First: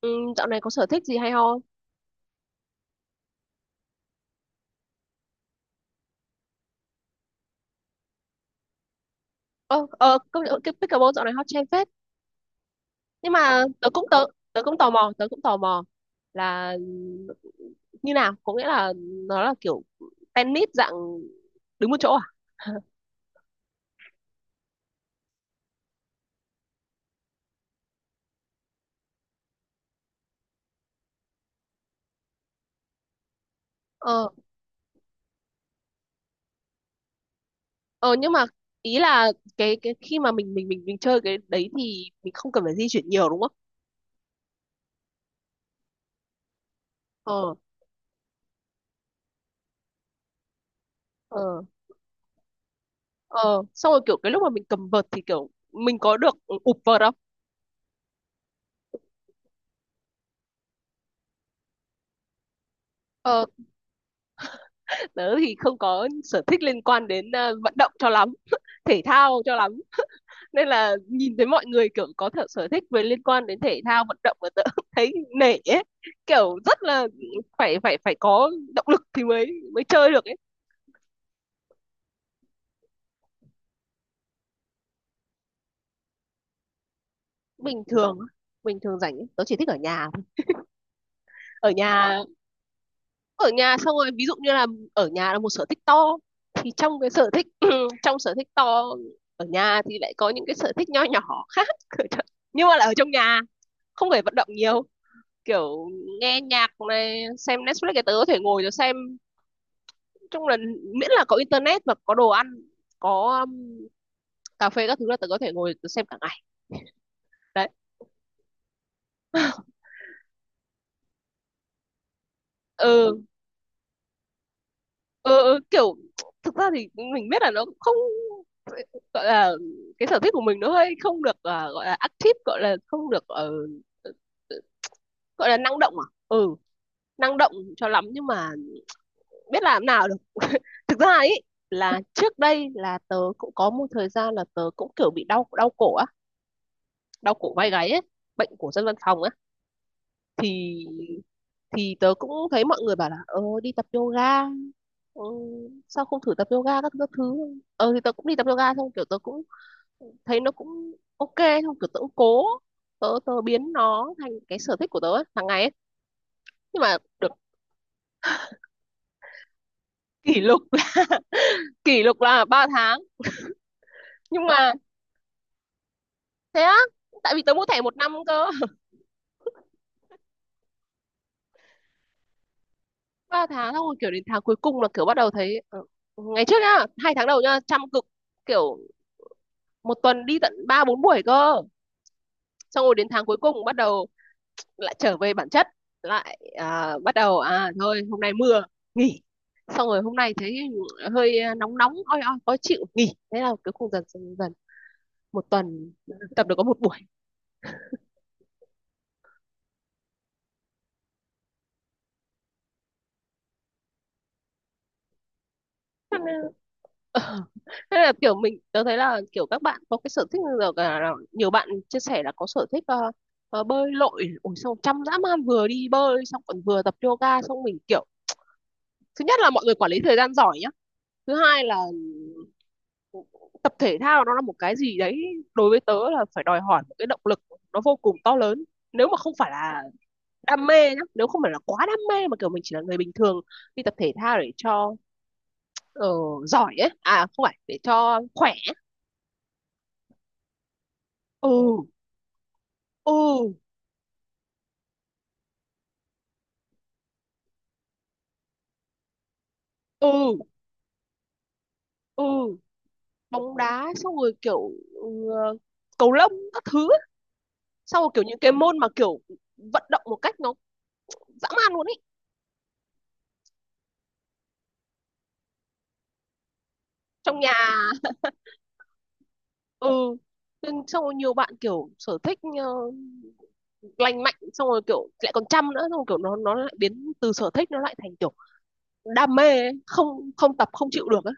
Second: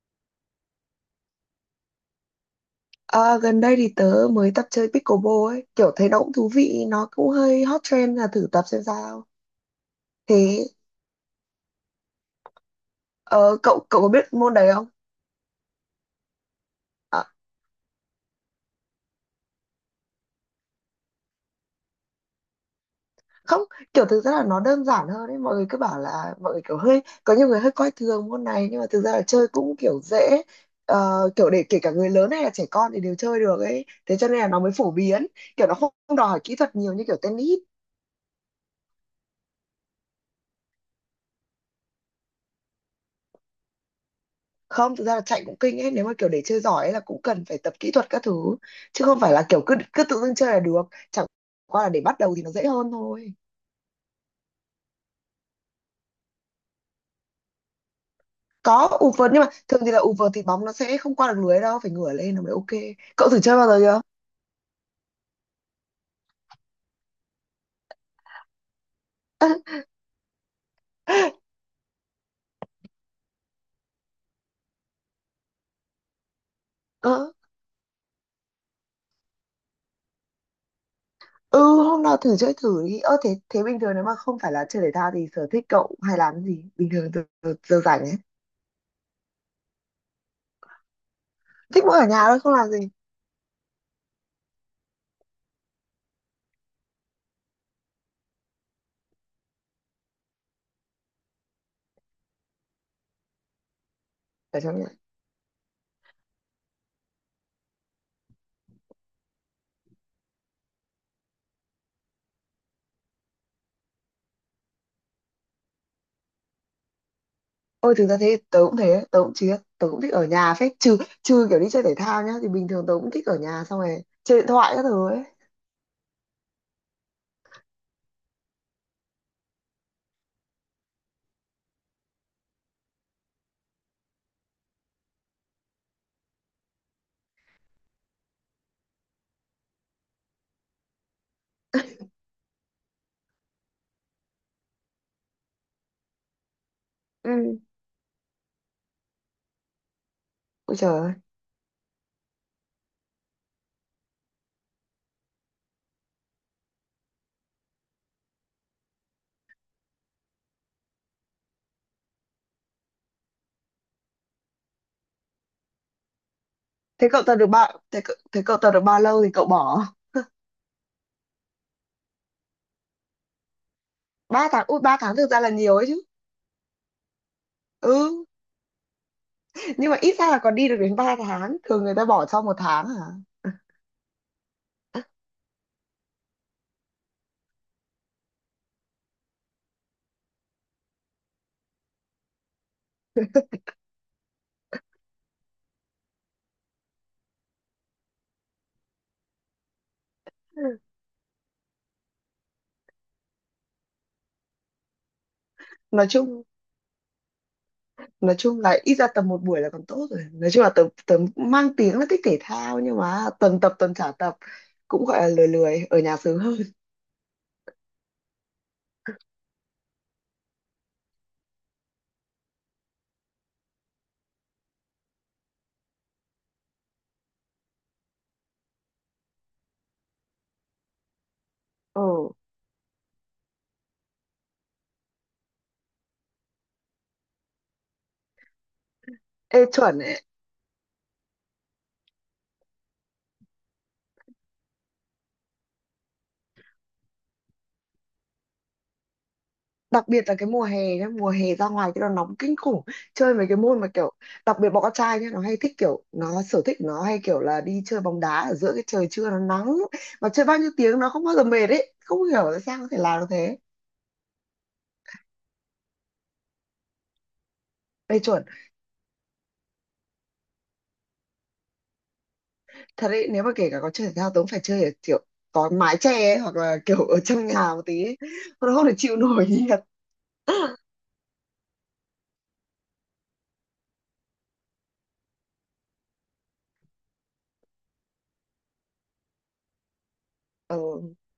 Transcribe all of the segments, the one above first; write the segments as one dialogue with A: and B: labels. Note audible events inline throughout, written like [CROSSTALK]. A: Ừ, dạo này có sở thích gì hay ho không?
B: À, gần đây thì tớ mới tập chơi pickleball ấy, kiểu thấy nó cũng thú vị, nó cũng hơi hot trend là thử tập xem sao.
A: Ờ, công nhận
B: Thế
A: cái pickleball dạo này hot trend phết. Nhưng
B: ờ,
A: mà
B: cậu cậu có biết môn
A: tớ
B: đấy
A: cũng
B: không?
A: tò mò, là
B: À,
A: như nào? Có nghĩa là nó là kiểu tennis dạng đứng một chỗ à? [LAUGHS]
B: không, kiểu thực ra là nó đơn giản hơn ấy, mọi người cứ bảo là mọi người kiểu hơi có nhiều người hơi coi thường môn này nhưng mà thực ra là chơi cũng kiểu dễ. Ờ, kiểu để kể cả người lớn hay là trẻ con thì đều chơi được ấy, thế cho
A: Ờ,
B: nên là nó mới phổ biến, kiểu nó không đòi hỏi kỹ thuật nhiều như kiểu tennis.
A: ờ nhưng mà ý là cái khi mà mình chơi cái đấy thì mình không cần phải di chuyển nhiều đúng không?
B: Không, thực ra là chạy cũng kinh ấy, nếu mà kiểu để chơi giỏi ấy là cũng cần
A: Ờ,
B: phải tập kỹ thuật các thứ, chứ không phải là kiểu cứ cứ tự dưng chơi là được, chẳng
A: ờ,
B: qua là để bắt đầu thì nó dễ hơn thôi.
A: ờ. Xong rồi kiểu cái lúc mà mình cầm vợt thì kiểu mình có được ụp vợt không?
B: Có ụp vợt, nhưng mà thường thì là ụp vợt thì bóng nó sẽ không qua được lưới đâu, phải ngửa lên nó mới ok. Cậu thử
A: Ờ.
B: chơi bao giờ chưa?
A: Tớ thì không có sở thích liên quan đến vận động cho lắm [LAUGHS] thể thao cho lắm, nên là nhìn thấy mọi người kiểu có thể sở thích về liên quan đến thể thao vận động mà tớ [LAUGHS] thấy nể ấy, kiểu rất là
B: Ờ,
A: phải phải phải có động lực thì mới mới chơi được ấy.
B: ừ, hôm nào thử chơi thử đi. Thế thế bình thường nếu mà không phải là chơi thể thao thì sở thích cậu hay làm cái gì bình thường giờ
A: bình
B: rảnh ấy?
A: thường bình thường rảnh ấy, tớ chỉ thích ở nhà thôi. Ở
B: Thích mỗi ở
A: nhà.
B: nhà thôi, không làm gì?
A: Ở nhà xong rồi ví dụ như là ở nhà là một sở thích to, thì trong cái sở thích [CLEARS THROAT] trong sở thích to ở nhà thì lại có những cái sở thích nho nhỏ khác [LAUGHS] nhưng mà là ở trong nhà, không phải vận động
B: Ở trong
A: nhiều,
B: nhà.
A: kiểu nghe nhạc này xem Netflix, cái tớ có thể ngồi rồi xem. Chung là miễn là có internet và có đồ ăn, có cà phê các thứ là tớ có thể ngồi tớ xem cả ngày đấy.
B: Ôi thực ra thế tớ cũng thế, tớ cũng chứ
A: [LAUGHS]
B: tớ cũng thích ở nhà phết, trừ trừ kiểu đi chơi thể thao nhá, thì bình thường tớ cũng
A: Ừ.
B: thích ở nhà xong rồi chơi điện thoại các thứ ấy.
A: Ờ, kiểu thực ra thì mình biết là nó cũng không gọi là cái sở thích của mình, nó hơi không được, gọi là active, gọi là không được ờ, gọi là năng động, à ừ, năng động cho lắm, nhưng mà biết làm nào được. Thực ra ấy là trước đây là tớ cũng có một thời gian là tớ cũng kiểu bị đau đau cổ á, đau cổ
B: Ừ.
A: vai gáy ấy, bệnh của dân văn phòng á,
B: Ôi
A: thì
B: trời ơi.
A: thì tớ cũng thấy mọi người bảo là đi tập yoga. Ừ, sao không thử tập yoga các, thứ các thứ. Ờ thì tớ cũng đi tập yoga xong kiểu tớ cũng thấy nó cũng ok, xong kiểu tớ cũng cố, tớ tớ biến nó thành cái sở thích của tớ ấy, hàng ngày ấy. Nhưng mà
B: Thế cậu
A: được
B: tập được thế cậu tập được bao lâu thì cậu bỏ?
A: kỷ lục [LAUGHS] là, kỷ lục là ba tháng. Nhưng
B: 3 tháng,
A: mà
B: ui 3 tháng thực ra là nhiều ấy chứ.
A: thế á, tại vì tớ mua thẻ một năm
B: Ừ,
A: cơ. [LAUGHS]
B: nhưng mà ít ra là còn đi được đến 3 tháng, thường người ta bỏ sau 1 tháng à.
A: Ba tháng xong rồi kiểu đến tháng cuối cùng là kiểu bắt đầu thấy ngày trước nhá hai tháng đầu nhá chăm cực, kiểu một tuần đi tận ba bốn buổi cơ, xong rồi đến tháng cuối cùng bắt đầu lại trở về bản chất, lại bắt đầu à thôi hôm nay mưa nghỉ, xong rồi hôm nay thấy
B: Ừ.
A: hơi nóng nóng oi oi khó chịu nghỉ, thế là cứ khung dần dần dần một tuần
B: nói chung
A: tập được có một buổi.
B: nói chung là ít ra tập một buổi là còn tốt rồi, nói chung là tớ tớ mang tiếng là thích thể thao nhưng mà tuần tập tuần trả tập, cũng gọi là lười, lười ở nhà sướng hơn.
A: [LAUGHS] Thế là kiểu mình tớ thấy là kiểu các bạn có cái sở thích giờ cả nhiều bạn chia sẻ là có sở thích bơi lội ủa xong chăm dã man vừa đi bơi xong còn vừa tập yoga, xong mình kiểu thứ nhất là mọi người quản lý thời gian giỏi nhá, thứ hai là
B: Ừ,
A: tập thể thao nó là một cái gì đấy đối với tớ là phải đòi hỏi một cái động lực, nó vô cùng to lớn. Nếu mà không phải
B: ê
A: là
B: chuẩn.
A: đam mê nhá, nếu không phải là quá đam mê mà kiểu mình chỉ là người bình thường đi tập thể thao để cho ờ, giỏi ấy, à không phải để cho khỏe.
B: Đặc biệt là cái mùa hè nhá, mùa hè ra
A: Ừ.
B: ngoài cái nó nóng kinh khủng. Chơi mấy
A: Ừ.
B: cái môn mà kiểu, đặc biệt bọn con trai nhá, nó hay thích kiểu, nó sở thích nó hay kiểu là đi chơi bóng đá ở giữa cái trời trưa nó nắng mà
A: Ừ.
B: chơi bao nhiêu tiếng nó không bao giờ mệt ấy, không hiểu
A: Ừ.
B: tại sao có thể làm được
A: Bóng
B: thế.
A: đá xong rồi kiểu ừ, cầu lông các thứ ấy. Xong rồi
B: Đây
A: kiểu những
B: chuẩn.
A: cái môn mà kiểu vận động một cách nó dã man luôn ấy.
B: Thật đấy, nếu mà kể cả có chơi thể thao tớ cũng phải chơi ở kiểu có mái che ấy, hoặc là kiểu ở
A: Trong
B: trong nhà một
A: nhà.
B: tí ấy. Nó không thể chịu nổi [LAUGHS] nhiệt.
A: Ừ nhưng xong rồi nhiều bạn kiểu sở thích lành mạnh, xong rồi kiểu lại còn chăm nữa, xong rồi kiểu nó lại biến từ sở thích nó lại thành kiểu đam mê ấy. Không, không tập không chịu
B: Ừ,
A: được á.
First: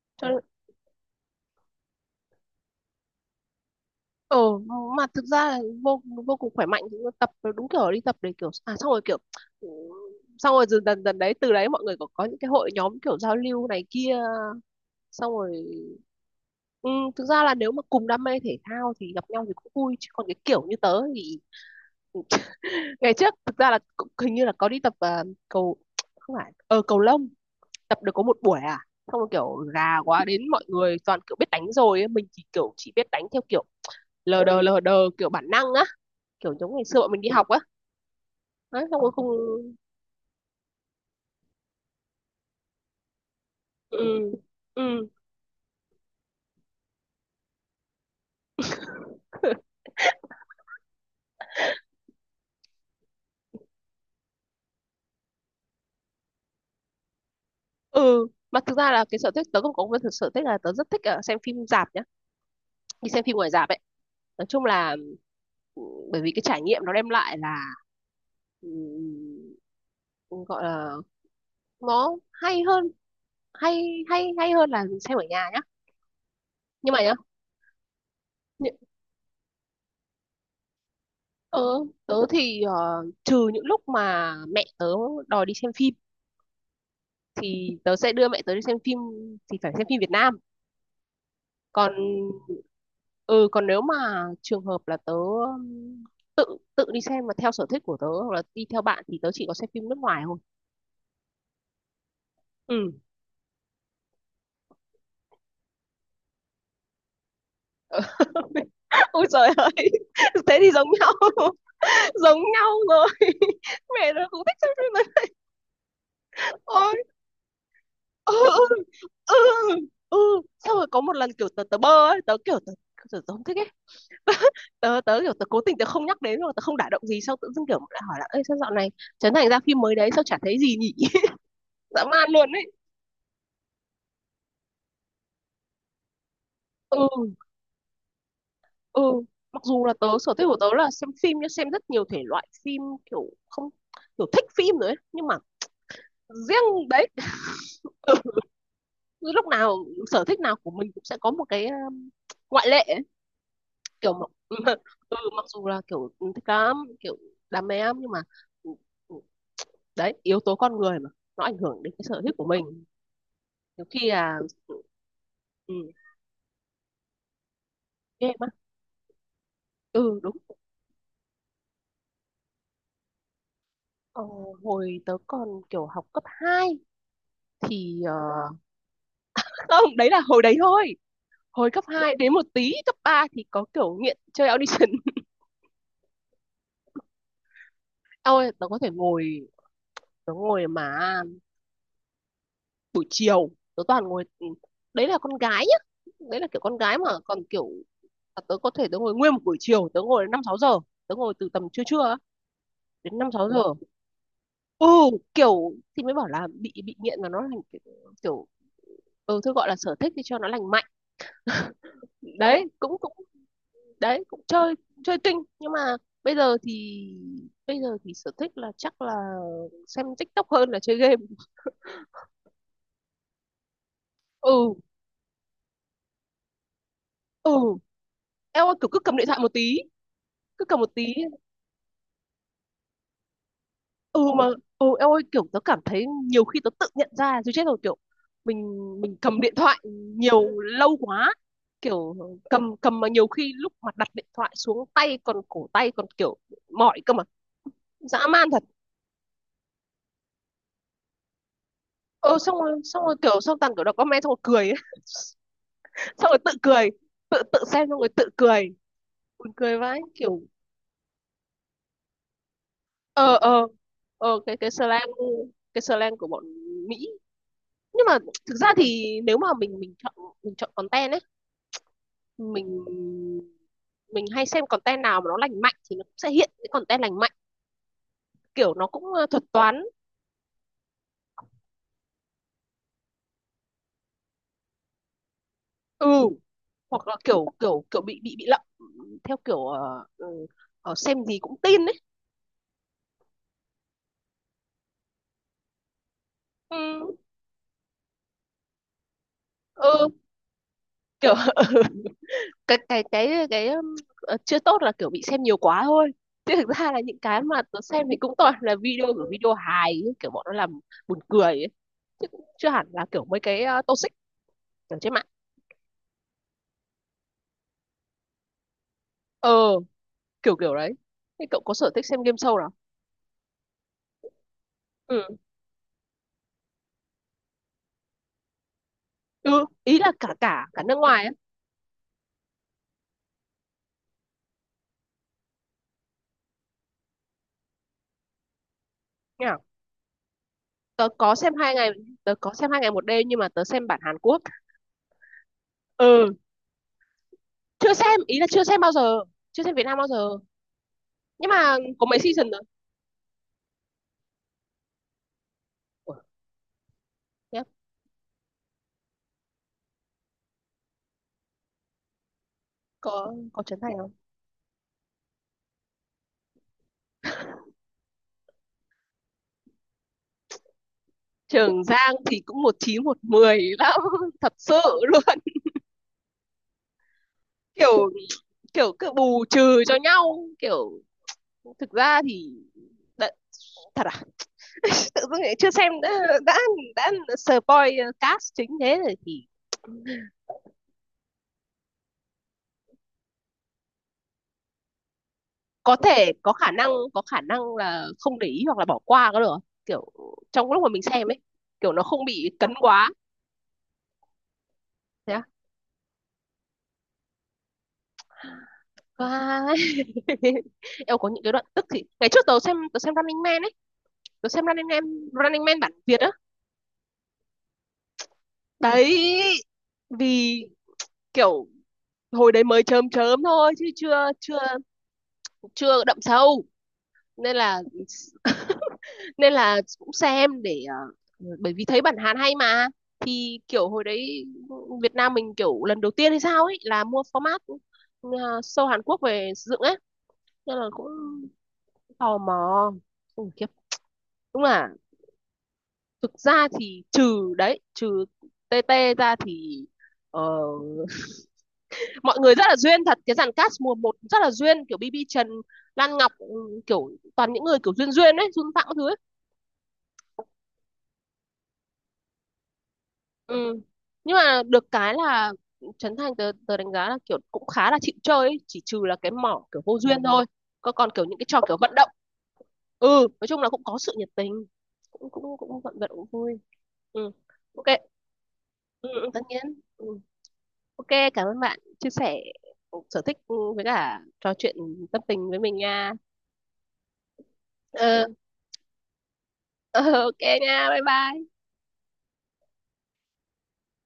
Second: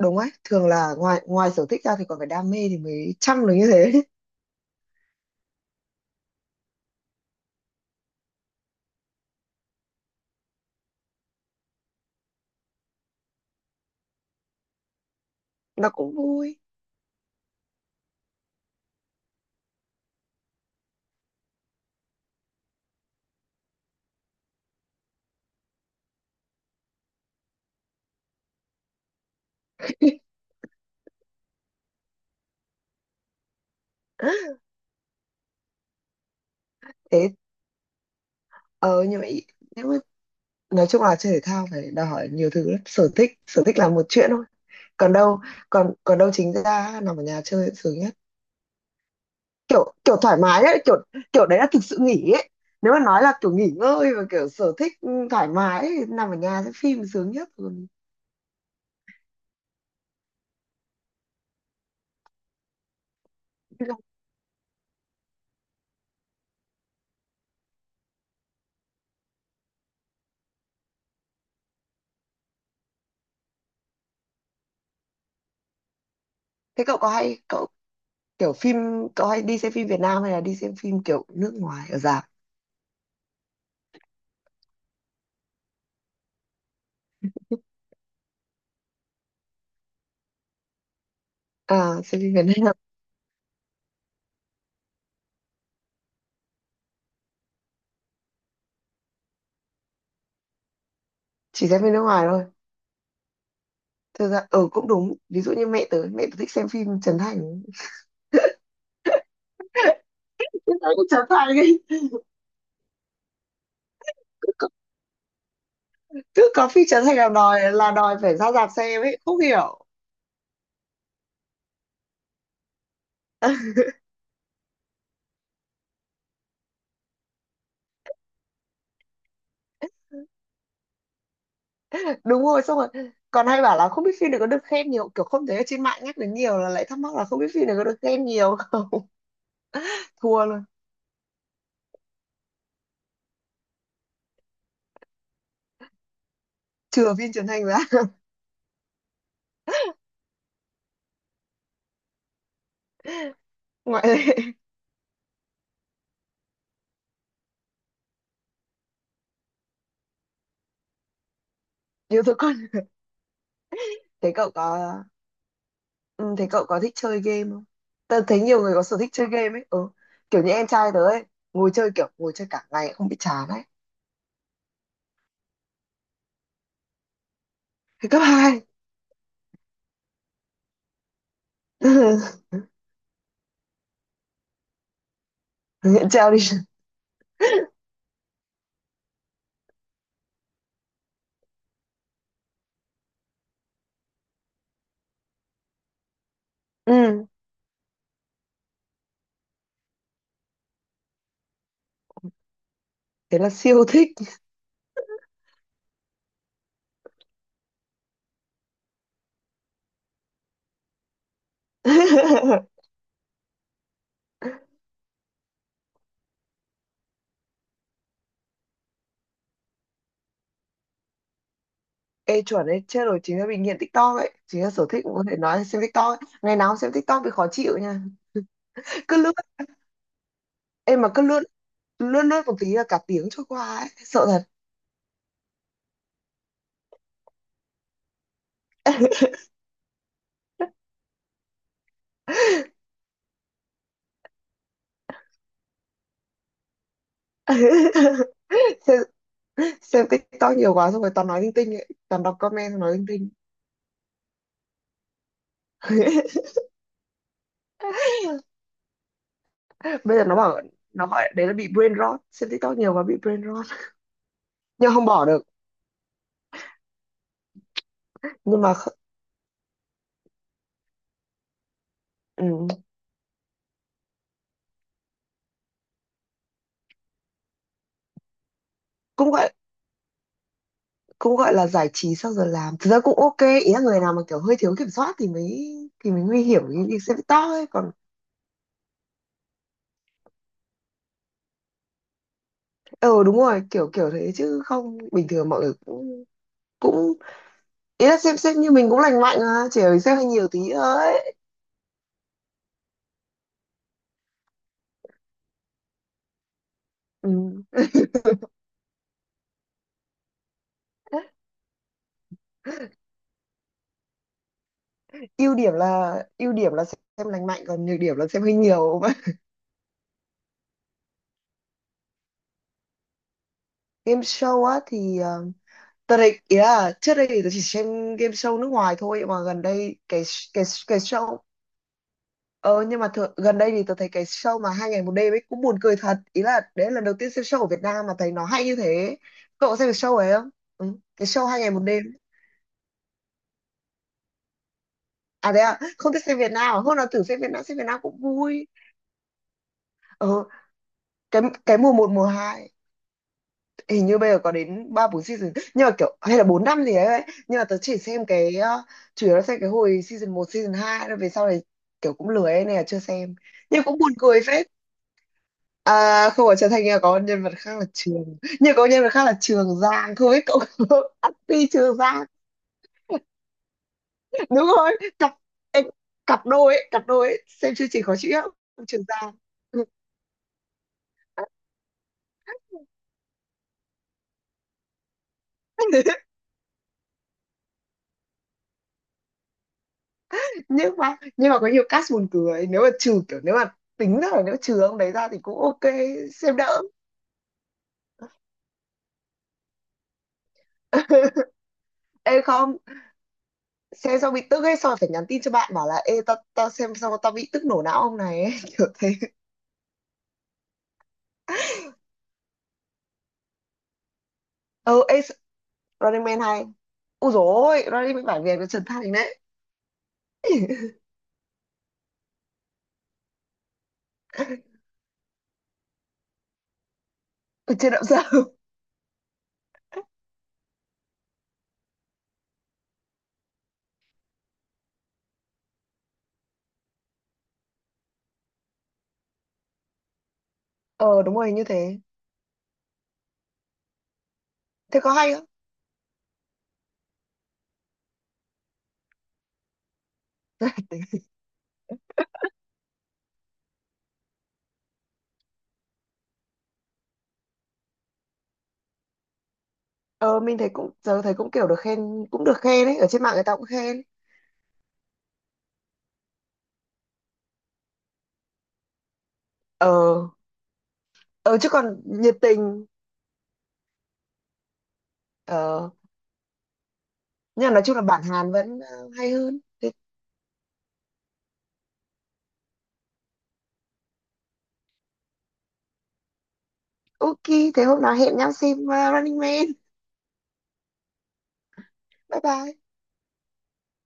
B: đúng
A: Cho
B: ấy,
A: nên
B: thường là ngoài ngoài sở thích ra thì còn phải đam mê thì mới chăm được như thế.
A: ờ, mà thực ra là vô vô cùng khỏe mạnh. Tập đúng kiểu đi tập để kiểu à xong rồi kiểu ừ, xong rồi dần dần dần đấy từ đấy mọi người có những cái hội nhóm kiểu giao lưu này kia xong rồi
B: Nó cũng vui.
A: ừ, thực ra là nếu mà cùng đam mê thể thao thì gặp nhau thì cũng vui, chứ còn cái kiểu như tớ thì ừ, ngày trước thực ra là cũng hình như là có đi tập cầu, không phải cầu lông, tập được có một buổi à, xong rồi kiểu gà quá đến mọi người toàn kiểu biết đánh rồi ấy. Mình thì kiểu chỉ biết đánh theo kiểu lờ đờ
B: [LAUGHS]
A: lờ đờ, kiểu bản năng á, kiểu giống ngày xưa bọn mình
B: Thế
A: đi học á. Đấy xong
B: ờ
A: rồi
B: như
A: không.
B: vậy nếu mà, nói chung là chơi thể thao phải đòi hỏi nhiều thứ lắm, sở thích, sở thích là một chuyện
A: Ừ.
B: thôi.
A: Ừ.
B: Còn đâu, còn còn đâu chính ra nằm ở nhà chơi sướng nhất.
A: [LAUGHS]
B: Kiểu kiểu thoải mái ấy, kiểu kiểu đấy là thực sự nghỉ ấy. Nếu mà nói là kiểu nghỉ ngơi và kiểu sở thích thoải mái ấy, nằm ở nhà xem phim sướng nhất. Còn
A: Ừ mà thực ra là cái sở thích tớ không có, một cái sở thích là tớ rất thích xem phim rạp nhá, đi xem phim ngoài rạp ấy. Nói chung là ừ, bởi vì cái trải nghiệm nó đem lại là ừ, ừ, gọi là nó hay hơn, hay hay hay hơn là xem ở nhà nhá.
B: thế
A: Nhưng
B: cậu
A: mà
B: có
A: nhá.
B: hay cậu, kiểu phim, cậu hay đi xem phim Việt Nam hay là đi xem phim kiểu nước
A: Tớ,
B: ngoài ở
A: tớ
B: rạp?
A: thì trừ những lúc mà mẹ tớ đòi đi xem phim thì tớ sẽ đưa mẹ tớ đi xem phim, thì phải xem phim Việt Nam.
B: À,
A: Còn
B: xem phim Việt Nam.
A: ừ còn nếu mà trường hợp là tớ tự, tự đi xem mà theo sở thích của tớ hoặc là đi theo bạn thì tớ chỉ có xem phim nước ngoài thôi.
B: Chỉ xem phim nước ngoài thôi.
A: Ừ.
B: Thực ra ừ cũng đúng, ví dụ như mẹ tớ, mẹ tớ thích xem phim Trấn Thành.
A: [LAUGHS] Ôi trời ơi. Thế thì
B: Cái
A: giống
B: đấy cũng
A: nhau.
B: trở thành cái,
A: [LAUGHS] Giống nhau rồi. [LAUGHS] Mẹ tớ cũng thích xem
B: cứ,
A: phim này.
B: cứ có
A: Ồ.
B: feature thành là đòi, là đòi
A: Ừ.
B: phải ra rạp
A: Ừ.
B: xem ấy,
A: Ừ.
B: không hiểu.
A: Ừ. Xong rồi có một lần kiểu tớ tớ bơ ấy, tớ không thích ấy.
B: [LAUGHS]
A: [LAUGHS] tớ tớ kiểu tớ cố tình tớ không nhắc đến, rồi tớ không đả động gì, xong tự dưng kiểu lại hỏi là ê sao dạo này Trấn Thành ra phim mới đấy sao chả thấy gì nhỉ. [LAUGHS] Dã man
B: Đúng
A: luôn
B: rồi
A: ấy.
B: xong rồi, còn hay bảo là không biết phim này có được khen nhiều, kiểu không thấy ở trên mạng nhắc đến nhiều là lại thắc mắc là
A: Ừ.
B: không biết phim này có được khen nhiều.
A: Ừ. Mặc dù là tớ
B: [LAUGHS]
A: sở
B: Thua
A: thích của
B: luôn.
A: tớ là xem phim, nhưng xem rất nhiều thể loại phim, kiểu không, kiểu thích phim rồi ấy nhưng mà riêng đấy.
B: Trừ phim truyền hình ra.
A: [LAUGHS] Cứ lúc nào sở thích nào của mình cũng sẽ có một cái ngoại lệ ấy.
B: [LAUGHS] Ngoại
A: Kiểu mặc,
B: lệ.
A: [LAUGHS] ừ, mặc dù là kiểu ừ, thích lắm kiểu đam mê lắm nhưng mà ừ, ừ, đấy yếu tố con người mà, nó ảnh hưởng đến cái sở
B: Yếu tố
A: thích của
B: con.
A: mình nhiều khi
B: Thế
A: là
B: cậu có,
A: ừ,
B: ừ, thế cậu có thích chơi game không? Tớ
A: game
B: thấy
A: á.
B: nhiều người có sở thích chơi game ấy, ừ.
A: Ừ đúng.
B: Kiểu như em trai tớ ấy, ngồi chơi kiểu ngồi chơi cả ngày không bị chán ấy.
A: ờ, hồi tớ còn kiểu học cấp 2 thì
B: Thế cấp hai.
A: [LAUGHS] không đấy là hồi đấy thôi. Hồi cấp 2 đến một tí cấp 3 thì có kiểu nghiện chơi audition.
B: [LAUGHS] Nghiện treo đi.
A: [LAUGHS] Ôi tớ có thể ngồi, tớ ngồi mà buổi chiều tớ toàn ngồi ừ, đấy là con gái nhá, đấy là kiểu con gái mà
B: Ừ,
A: còn kiểu tớ có thể tớ ngồi nguyên một buổi chiều tớ ngồi đến năm sáu giờ, tớ ngồi từ tầm trưa trưa á, đến năm
B: thế
A: sáu
B: là
A: giờ.
B: siêu thích.
A: Ừ kiểu thì mới bảo là bị nghiện mà nó thành kiểu, kiểu ừ thôi gọi là sở thích thì cho nó lành mạnh. Đấy
B: [LAUGHS]
A: cũng cũng, đấy cũng chơi, chơi kinh nhưng mà bây giờ thì, bây giờ thì sở thích là chắc là xem TikTok hơn là chơi game.
B: Ê chuẩn ấy, chết rồi, chính là bị nghiện TikTok ấy. Chính là
A: Ừ.
B: sở thích cũng có thể nói là xem TikTok ấy. Ngày nào cũng xem TikTok bị khó
A: Ừ.
B: chịu nha.
A: Eo ơi, kiểu cứ cầm
B: Cứ
A: điện
B: lướt,
A: thoại một tí, cứ cầm một
B: em
A: tí.
B: mà cứ lướt, lướt một tí là cả tiếng trôi qua ấy.
A: Ừ
B: Sợ thật.
A: mà ừ em ơi kiểu tớ cảm thấy nhiều khi tớ tự nhận ra chứ chết rồi kiểu mình mình cầm điện thoại nhiều lâu quá, kiểu cầm cầm mà nhiều khi lúc mà đặt điện thoại xuống tay còn cổ tay còn kiểu mỏi cơ mà, dã man
B: [LAUGHS]
A: thật.
B: Xem, xem TikTok nhiều quá xong rồi toàn nói linh tinh ấy. Toàn đọc
A: Ờ
B: comment xong nói
A: xong
B: linh
A: rồi
B: tinh.
A: kiểu xong toàn kiểu đọc comment xong rồi cười ấy. [LAUGHS] Xong rồi
B: [LAUGHS]
A: tự cười, tự tự xem xong rồi tự cười, buồn cười vãi
B: Bây giờ nó
A: kiểu.
B: bảo, nó gọi đấy là bị brain rot. Xem TikTok nhiều quá bị
A: ờ
B: brain rot.
A: ờ cái
B: Nhưng không
A: slang,
B: bỏ được,
A: cái slang của bọn Mỹ nhưng mà thực
B: nhưng mà
A: ra
B: kh-
A: thì nếu mà mình chọn, mình chọn content ấy,
B: ừ.
A: mình mình hay xem content nào mà nó lành mạnh thì nó cũng sẽ hiện cái content lành mạnh, kiểu nó cũng
B: Cũng
A: thuật
B: gọi
A: toán.
B: Cũng gọi là giải trí sau giờ làm thực ra cũng ok. Ý là người nào mà kiểu hơi thiếu kiểm soát thì mới,
A: Ừ
B: thì mới nguy hiểm như như
A: hoặc
B: xe
A: là
B: bị to
A: kiểu
B: ấy
A: kiểu
B: còn.
A: kiểu bị lậm theo kiểu xem gì cũng tin ấy.
B: Ờ đúng rồi, kiểu kiểu thế chứ không bình thường mọi người cũng, cũng,
A: Ừ,
B: ý là xem xét như mình cũng lành mạnh mà chỉ là mình
A: ừ
B: xem hơi nhiều tí thôi.
A: kiểu [LAUGHS] cái chưa tốt là kiểu bị xem nhiều quá thôi, chứ thực ra là những
B: Ừ.
A: cái mà tớ xem thì cũng toàn là video của video hài ấy, kiểu bọn nó làm buồn cười ấy. Chứ cũng chưa hẳn
B: [LAUGHS]
A: là kiểu mấy cái toxic ở trên mạng.
B: Ưu điểm là, ưu điểm là xem lành mạnh, còn nhược điểm là xem hơi nhiều. [LAUGHS]
A: Ờ kiểu kiểu đấy. Thế cậu có sở thích xem game show.
B: Game show á thì
A: Ừ,
B: tớ đấy, ý là trước đây thì tớ chỉ xem game show nước ngoài thôi mà gần
A: ừ.
B: đây
A: Ý là
B: cái,
A: cả
B: cái
A: cả cả nước
B: cái
A: ngoài ấy.
B: show. Ờ nhưng mà thường, gần đây thì tớ thấy cái show mà hai ngày một đêm ấy cũng buồn cười thật. Ý là đấy là lần đầu tiên xem show ở Việt Nam mà thấy nó hay như thế.
A: Nha.
B: Cậu có xem cái show ấy không? Ừ,
A: Tớ
B: cái
A: có
B: show
A: xem
B: hai ngày
A: hai
B: một
A: ngày,
B: đêm.
A: tớ có xem hai ngày một đêm nhưng mà tớ xem bản Hàn Quốc.
B: À đấy à, không thích
A: Ừ
B: xem Việt Nam à? Hôm nào thử xem Việt
A: chưa
B: Nam
A: xem,
B: cũng
A: ý là chưa
B: vui.
A: xem bao giờ, chưa xem Việt Nam bao giờ.
B: Ờ, cái
A: Nhưng mà
B: mùa
A: có
B: một
A: mấy
B: mùa
A: season rồi.
B: hai, hình như bây giờ có đến 3 4 season nhưng mà
A: Ủa,
B: kiểu hay là 4 năm gì đấy. Nhưng mà
A: nhá,
B: tớ chỉ xem cái chủ yếu là xem cái hồi season một season hai, rồi về sau này kiểu cũng lười ấy, nên là chưa xem.
A: có Trấn
B: Nhưng
A: Thành
B: cũng
A: không?
B: buồn cười phết. À, không phải Trần Thành, nhưng mà có nhân vật khác là Trường nhưng có nhân vật khác là Trường Giang, không biết cậu có. [LAUGHS] Ati
A: Trường
B: Trường
A: Giang
B: Giang.
A: thì cũng một chín một mười lắm [LAUGHS] thật
B: Đúng
A: sự
B: rồi, cặp
A: luôn.
B: cặp đôi ấy, cặp đôi ấy. Xem chương trình
A: Kiểu
B: khó chịu lắm.
A: kiểu
B: Trường
A: cứ
B: Giang.
A: bù trừ cho nhau kiểu thực ra thì đã, thật à, tự dưng lại chưa xem đã,
B: [LAUGHS]
A: đã, đã spoil cast chính thế rồi thì
B: Nhưng mà có nhiều cast buồn cười, nếu mà trừ kiểu, nếu mà tính ra là nếu trừ ông đấy ra thì cũng ok.
A: có thể có
B: Xem
A: khả
B: đỡ.
A: năng, có khả năng là không để ý hoặc là bỏ qua có được không? Kiểu trong lúc mà mình xem ấy,
B: [LAUGHS]
A: kiểu nó không
B: Ê
A: bị
B: không,
A: cấn quá.
B: xem xong bị tức ấy, xong rồi phải nhắn
A: Thế
B: tin
A: à?
B: cho bạn bảo là ê tao tao xem xong tao bị tức nổ não ông này ấy, [LAUGHS] kiểu thế.
A: Vãi. [LAUGHS] Em có những cái đoạn tức thì ngày trước tớ xem, tớ xem Running Man ấy, tớ xem Running
B: Ờ
A: Man,
B: ê.
A: Running Man bản Việt
B: Running
A: á.
B: Man hay. Úi dồi ôi, Running Man bản Việt với Trần Thành.
A: Đấy vì
B: [LAUGHS]
A: kiểu hồi đấy mới chớm chớm thôi chứ chưa chưa chưa đậm sâu, nên
B: Ở
A: là
B: trên động sao.
A: nên là cũng xem để bởi vì thấy bản Hàn hay mà, thì kiểu hồi đấy Việt Nam mình kiểu lần đầu tiên hay sao ấy là mua format ờ, show Hàn Quốc về sử dụng ấy, nên là cũng
B: Ờ đúng rồi như thế.
A: tò mò. Ui, khiếp. Đúng là
B: Thế có hay không?
A: thực ra thì trừ đấy trừ TT ra thì ờ,
B: [LAUGHS]
A: [LAUGHS] mọi người rất là duyên thật, cái dàn cast mùa một rất là duyên, kiểu BB Trần, Lan Ngọc ừ, kiểu toàn những người kiểu duyên duyên ấy, Xuân Phạm các thứ ấy.
B: Ờ mình thấy cũng, giờ thấy cũng kiểu được khen, cũng được khen ấy, ở trên mạng người ta cũng
A: Ừ.
B: khen.
A: Nhưng mà được cái là Trấn Thành tớ, tớ đánh giá là kiểu cũng khá là chịu chơi ấy. Chỉ trừ là cái mỏ kiểu vô duyên
B: Ờ
A: thôi, còn còn kiểu những cái
B: ờ
A: trò
B: chứ
A: kiểu
B: còn
A: vận động
B: nhiệt tình.
A: ừ nói chung là cũng có sự nhiệt tình, cũng cũng cũng
B: Ờ
A: vận động cũng vui. Ừ.
B: nhưng mà nói
A: Ok.
B: chung là bản Hàn vẫn
A: Ừ, ừ,
B: hay
A: tất
B: hơn
A: nhiên
B: thế.
A: ừ. Ok. Cảm ơn bạn chia sẻ sở thích ừ, với cả trò chuyện tâm tình với mình nha.
B: Ok. Thế hôm nào
A: Ừ,
B: hẹn nhau xem Running Man.
A: [LAUGHS] ok nha bye bye.
B: Bye bye.